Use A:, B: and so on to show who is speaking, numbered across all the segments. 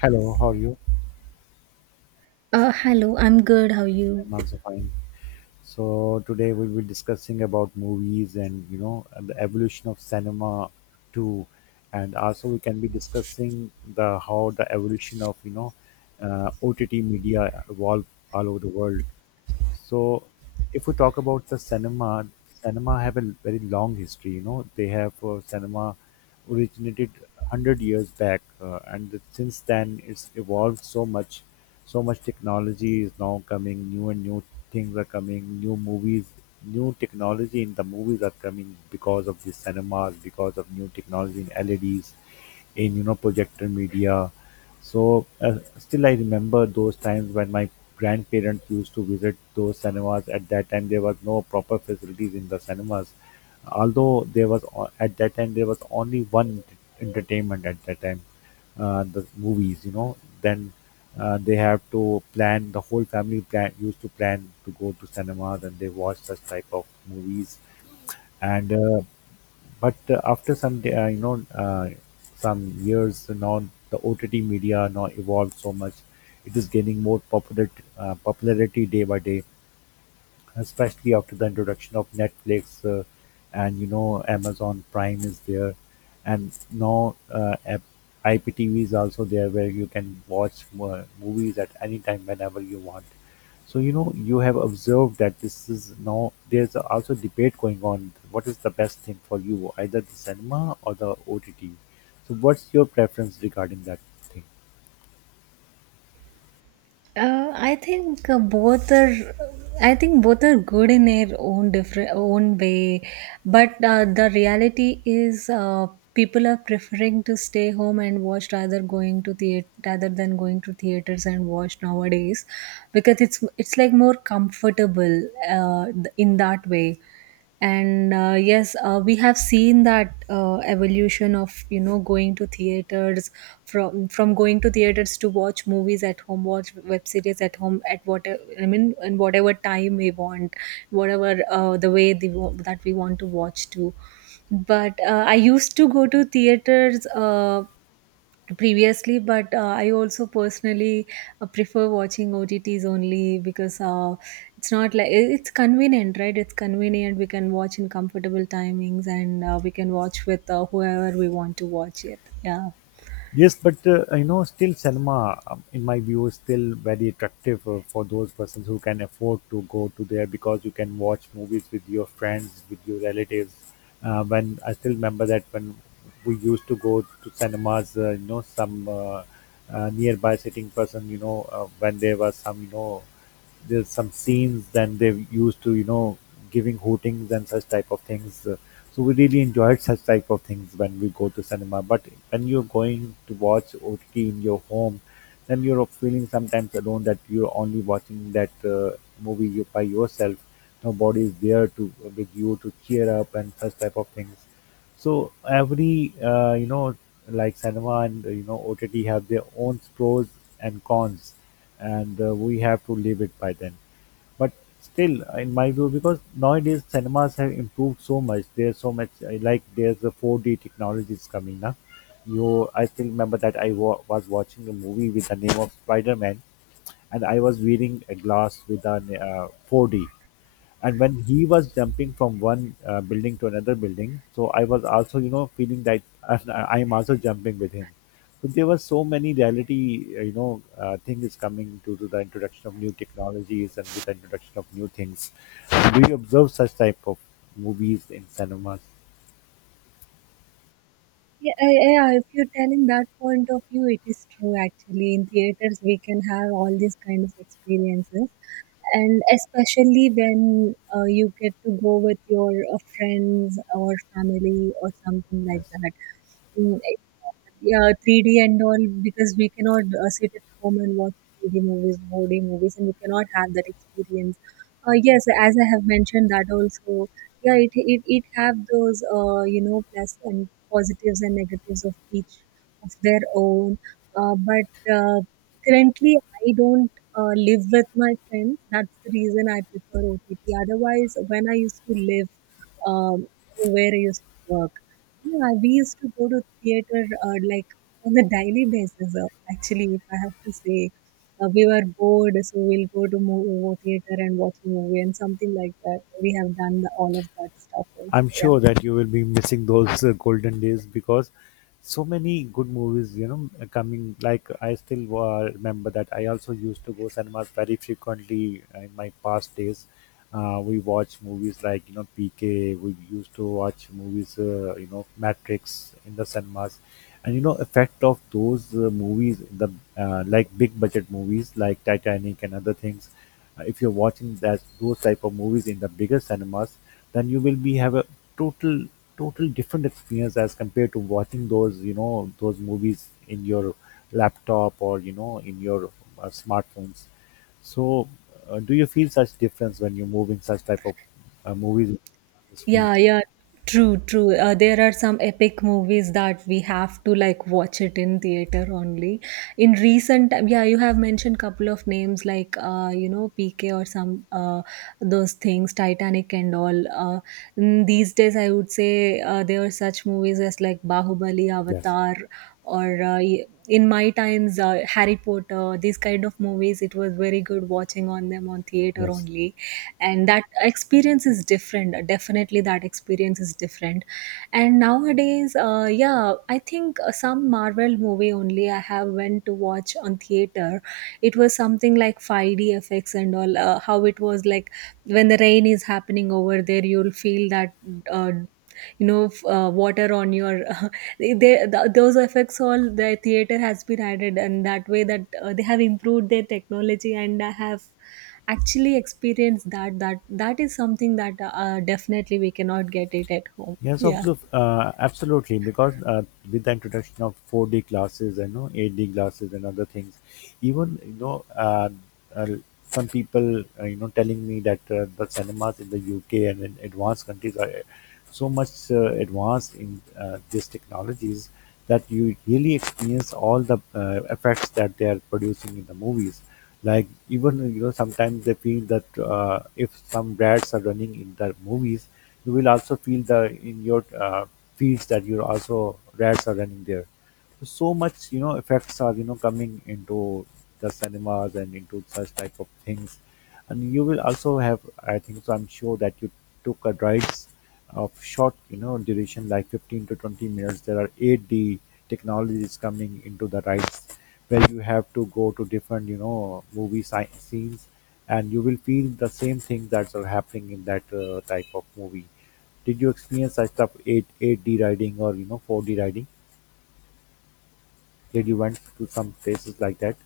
A: Hello, how are you?
B: Hello, I'm good. How are you?
A: I'm also fine. So today we'll be discussing about movies and you know the evolution of cinema too, and also we can be discussing the how the evolution of OTT media evolved all over the world. So if we talk about the cinema, cinema have a very long history. You know, they have cinema originated hundred years back, and since then it's evolved so much. So much technology is now coming. New and new things are coming. New movies, new technology in the movies are coming because of the cinemas, because of new technology in LEDs, in you know projector media. So still, I remember those times when my grandparents used to visit those cinemas. At that time, there was no proper facilities in the cinemas. Although at that time there was only one entertainment at that time, the movies. You know, then they have to plan. The whole family plan used to plan to go to cinemas and they watch such type of movies. And but after some day, some years now, the OTT media now evolved so much. It is gaining more popular popularity day by day, especially after the introduction of Netflix, and you know Amazon Prime is there, and now IPTV is also there where you can watch movies at any time whenever you want. So you know you have observed that this is now there's also debate going on. What is the best thing for you, either the cinema or the OTT? So what's your preference regarding that thing?
B: I think both are. I think both are good in their own different own way, but the reality is, people are preferring to stay home and watch rather going to theater rather than going to theaters and watch nowadays, because it's like more comfortable uh, in that way. And yes, we have seen that evolution of going to theaters from going to theaters to watch movies at home, watch web series at home, at whatever, I mean, in whatever time we want, whatever the way the, that we want to watch to. But I used to go to theaters previously, but I also personally prefer watching OTTs only, because it's not like it's convenient, right? It's convenient. We can watch in comfortable timings, and we can watch with whoever we want to watch it. Yeah.
A: Yes, but you know, still cinema, in my view, is still very attractive for those persons who can afford to go to there because you can watch movies with your friends, with your relatives. When I still remember that when we used to go to cinemas, you know, some nearby sitting person, you know, when there was some, you know, there's some scenes, then they used to, you know, giving hootings and such type of things. So we really enjoyed such type of things when we go to cinema. But when you're going to watch OTT in your home, then you're feeling sometimes alone that you're only watching that movie by yourself. Nobody is there to with you to cheer up and such type of things. So every you know like cinema and you know OTT have their own pros and cons, and we have to live it by then. But still, in my view, because nowadays cinemas have improved so much. There's so much I like there's the 4D technologies coming now. You, I still remember that I was watching a movie with the name of Spider Man, and I was wearing a glass with an 4D, and when he was jumping from one building to another building, so I was also you know feeling that I am also jumping with him, but there were so many reality things coming due to the introduction of new technologies and with the introduction of new things. Do you observe such type of movies in cinemas?
B: Yeah, yeah, yeah, if you're telling that point of view, it is true actually. In theaters, we can have all these kind of experiences, and especially when you get to go with your friends or family or something like
A: Yes.
B: that. Mm, it- yeah, 3D and all, because we cannot sit at home and watch 3D movies, 4D movies, and we cannot have that experience. Yes, as I have mentioned that also. Yeah, it have those plus and positives and negatives of each of their own. But currently, I don't live with my friends. That's the reason I prefer OTT. Otherwise, when I used to live um, where I used to work, yeah, we used to go to theater like on a daily basis. Actually, if I have to say, we were bored, so we'll go to movie theater and watch a movie and something like that. We have done all of that stuff also.
A: I'm
B: Yeah.
A: sure that you will be missing those golden days because so many good movies, you know, are coming. Like I still remember that I also used to go cinemas very frequently in my past days. We watch movies like you know PK. We used to watch movies, you know, Matrix in the cinemas, and you know effect of those movies, the like big budget movies like Titanic and other things. Uh, if you're watching that those type of movies in the bigger cinemas, then you will be have a total total different experience as compared to watching those you know those movies in your laptop or you know in your smartphones. So do you feel such difference when you move in such type of movies on the screen?
B: Yeah, yeah, true, true. There are some epic movies that we have to like watch it in theater only. In recent time, yeah, you have mentioned couple of names like PK or some those things, Titanic and all. Mm, these days, I would say there are such movies as like Bahubali,
A: Yes,
B: Avatar, or in my times, Harry Potter. These kind of movies, it was very good watching on them on theater
A: yes.
B: only, and that experience is different. Definitely that experience is different. And nowadays, yeah, I think some Marvel movie only I have went to watch on theater. It was something like 5D effects and all. Uh, how it was like when the rain is happening over there, you'll feel that uh, water on your they, th- those effects all the theater has been added, and that way that they have improved their technology, and I have actually experience that that is something that definitely we cannot get it at home.
A: Yes,
B: Yeah.
A: absolutely. Because with the introduction of 4D glasses and no 8D glasses and other things, even you know, uh, some people you know telling me that the cinemas in the UK and in advanced countries are so much advanced in these technologies, that you really experience all the effects that they are producing in the movies. Like even you know sometimes they feel that if some dads are running in the movies, you will also feel the in your fields that you also dads are running there. So so much you know effects are you know coming into the cinemas and into such type of things, and you will also have, I think so, I'm sure that you took a rides of short, you know, duration like 15 to 20 minutes. There are 8D technologies coming into the rides where you have to go to different, you know, movie scenes, and you will feel the same things that are happening in that type of movie. Did you experience such stuff 8D riding or, you know, 4D riding? Did you went to some places like that?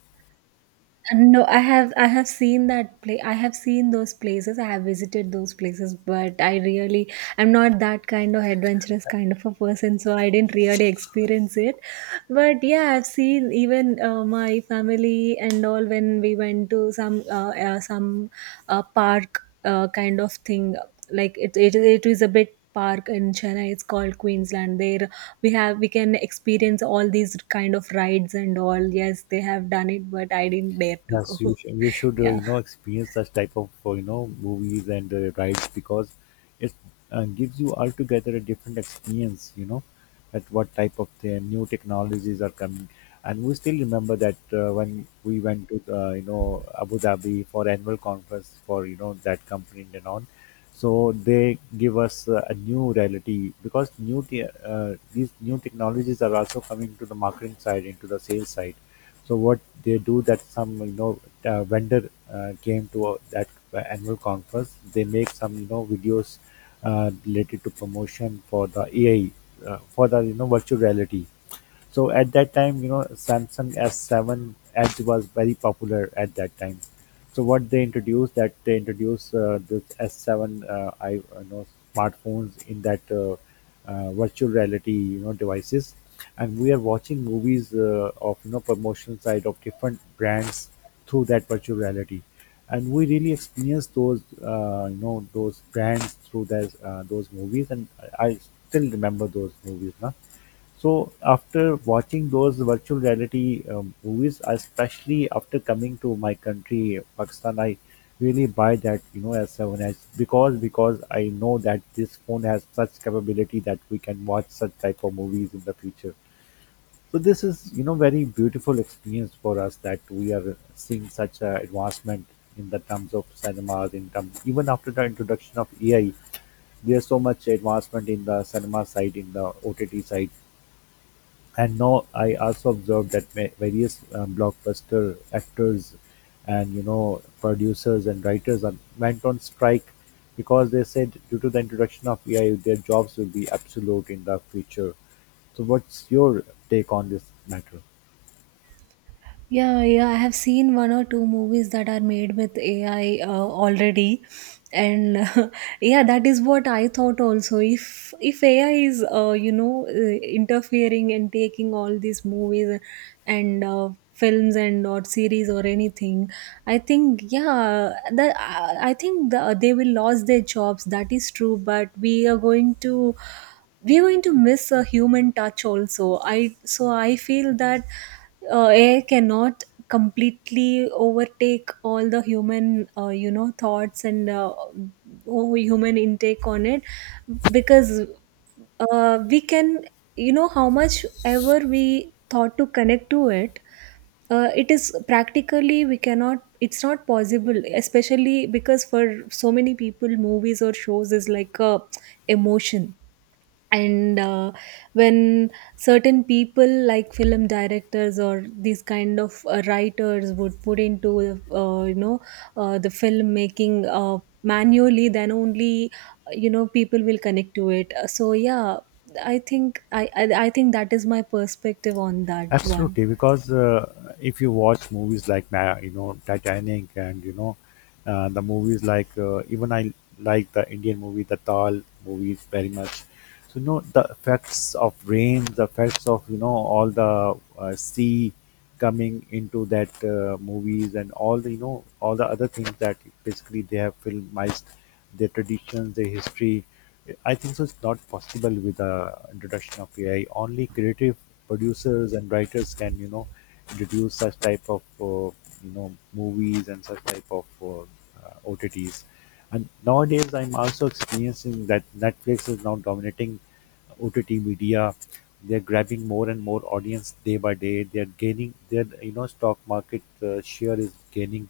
B: No, I have seen that play. I have seen those places. I have visited those places, but I really, I'm not that kind of adventurous kind of a person, so I didn't really experience it. But yeah, I've seen even my family and all when we went to some park kind of thing. Like it is a bit park in Chennai. It's called Queensland. There we can experience all these kind of rides and all. Yes, they have done it, but I didn't dare to
A: Yes,
B: go.
A: you should, you should you
B: Yeah.
A: know experience such type of you know movies and rides because it gives you altogether a different experience. You know, at what type of the new technologies are coming, and we still remember that when we went to you know Abu Dhabi for annual conference for you know that company and on, so they give us a new reality because these new technologies are also coming to the marketing side into the sales side. So what they do that some you know vendor came to that annual conference. They make some you know videos related to promotion for the AI, for the you know virtual reality. So at that time, you know, Samsung S7 Edge was very popular at that time. So what they introduced, that they introduced this S7 I know smartphones in that virtual reality you know devices, and we are watching movies of you know promotional side of different brands through that virtual reality, and we really experience those you know those brands through those movies, and I still remember those movies, na. So after watching those virtual reality movies, especially after coming to my country, Pakistan, I really buy that you know S7s 7 S because I know that this phone has such capability that we can watch such type of movies in the future. So this is you know very beautiful experience for us that we are seeing such a advancement in the terms of cinemas, in terms even after the introduction of AI, there's so much advancement in the cinema side, in the OTT side. And now I also observed that various blockbuster actors and you know producers and writers are, went on strike because they said due to the introduction of AI, their jobs will be absolute in the future. So, what's your take on this matter?
B: Yeah, yeah, I have seen one or two movies that are made with AI already, and yeah, that is what I thought also. If AI is interfering and taking all these movies and films and or series or anything, I think yeah, that I think they will lose their jobs. That is true, but we're going to miss a human touch also. I, so I feel that AI cannot completely overtake all the human thoughts and oh, human intake on it. Because we can, you know, how much ever we thought to connect to it, it is practically, we cannot, it's not possible, especially because for so many people movies or shows is like a emotion. And when certain people like film directors or these kind of writers would put into uh, you know the filmmaking manually, then only people will connect to it. So yeah, I think that is my perspective on that one.
A: Absolutely, because if you watch movies like you know Titanic and you know the movies like even I like the Indian movie the Tal movies very much. So you know the effects of rain, the effects of you know all the sea coming into that movies and all the you know all the other things that basically they have filmized their traditions, their history. I think so. It's not possible with the introduction of AI. Only creative producers and writers can you know introduce such type of you know movies and such type of OTTs. And nowadays, I'm also experiencing that Netflix is now dominating OTT media. They're grabbing more and more audience day by day. They're gaining their you know stock market share is gaining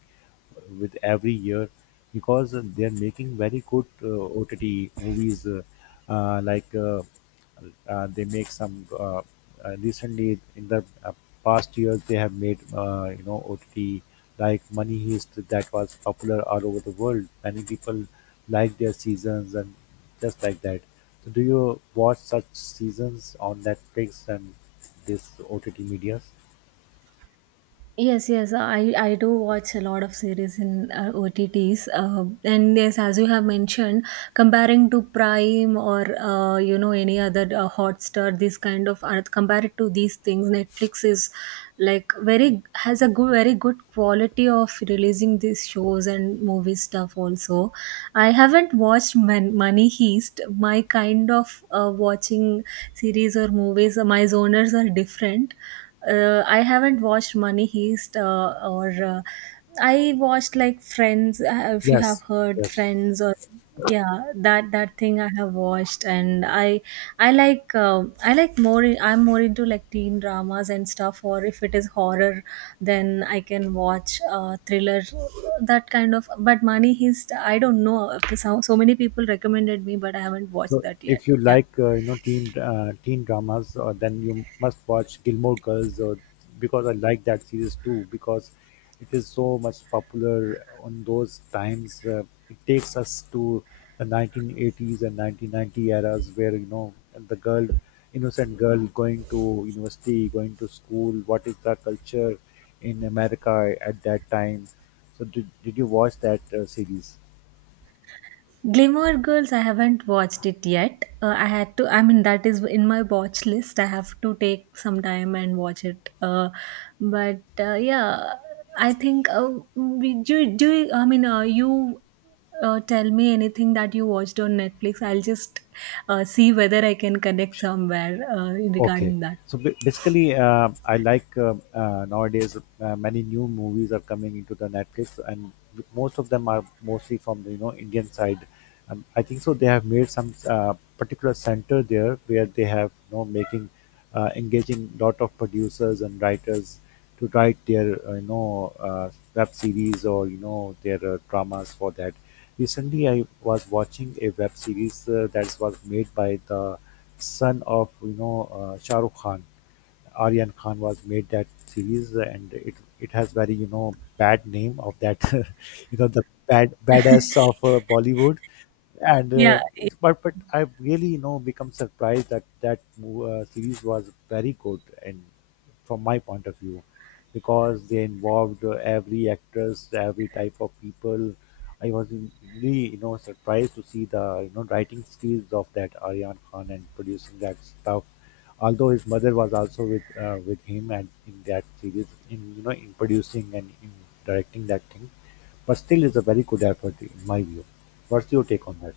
A: with every year because they're making very good OTT movies like. They make some recently in the past years they have made you know OTT like Money Heist that was popular all over the world. Many people like their seasons, and just like that. So do you watch such seasons on Netflix and this OTT medias?
B: Yes, I do watch a lot of series in OTTs. And yes, as you have mentioned, comparing to Prime or any other Hotstar, this kind of art, compared to these things, Netflix is like very very good quality of releasing these shows and movie stuff also. I haven't watched Money Heist. My kind of watching series or movies, my zoners are different. I haven't watched Money Heist or I watched like Friends. If you have
A: Yes,
B: heard
A: yes.
B: Friends or yeah, that thing I have watched. And I'm more into like teen dramas and stuff, or if it is horror, then I can watch thriller, that kind of. But Mani, heist I don't know. So many people recommended me, but I haven't watched
A: So
B: that yet.
A: if you
B: Yeah.
A: like teen dramas, then you must watch Gilmore Girls, or because I like that series too because it is so much popular on those times. It takes us to the 1980s and 1990 eras where you know the girl, innocent girl going to university, going to school. What is the culture in America at that time? So did you watch that series?
B: Gilmore Girls, I haven't watched it yet. I had to, I mean, that is in my watch list. I have to take some time and watch it. But yeah, I think we do. I mean, you, tell me anything that you watched on Netflix? I'll just see whether I can connect somewhere
A: Okay.
B: regarding that.
A: So basically, I like nowadays many new movies are coming into the Netflix, and most of them are mostly from the you know Indian side. I think so. They have made some particular center there where they have you know making engaging lot of producers and writers to write their web series or you know their dramas for that. Recently, I was watching a web series that was made by the son of you know Shah Rukh Khan. Aryan Khan was made that series, and it has very you know bad name of that you know the bad badass of Bollywood. And
B: Yeah.
A: it, but I really you know become surprised that that series was very good, and from my point of view, because they involved every actress every type of people. I really you know surprised to see the you know writing skills of that Aryan Khan and producing that stuff, although his mother was also with him and in that series in you know in producing and in directing that thing, but still it's a very good effort in my view. What's your take on that?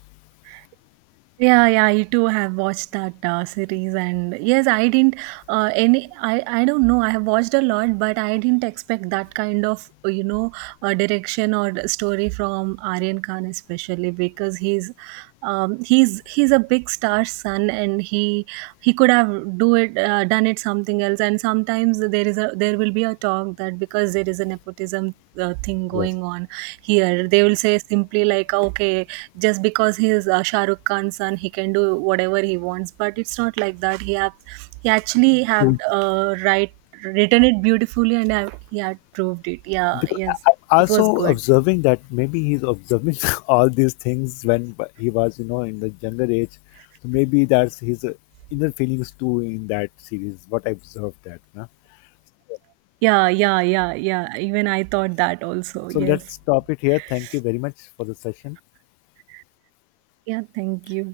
B: Yeah, yeah, I too have watched that series, and yes, I didn't any. I don't know. I have watched a lot, but I didn't expect that kind of direction or story from Aryan Khan, especially because he's a big star son, and he could have do it done it something else. And sometimes there will be a talk that because there is a nepotism thing
A: Yes.
B: going on here. They will say simply like "Ah, okay, just because he is Shah Rukh Khan's son he can do whatever he wants." But it's not like that. He actually have
A: True.
B: right, written it beautifully and have, he had proved it. Yeah.
A: Because
B: Yes,
A: I'm
B: it was
A: also
B: good.
A: observing that maybe he's observing all these things when he was, you know, in the younger age. So maybe that's his inner feelings too in that series. What I observed that. Na?
B: Yeah, yeah, yeah, yeah, even I thought that also.
A: So let's
B: Yes.
A: stop it here. Thank you very much for the session.
B: Yeah, thank you.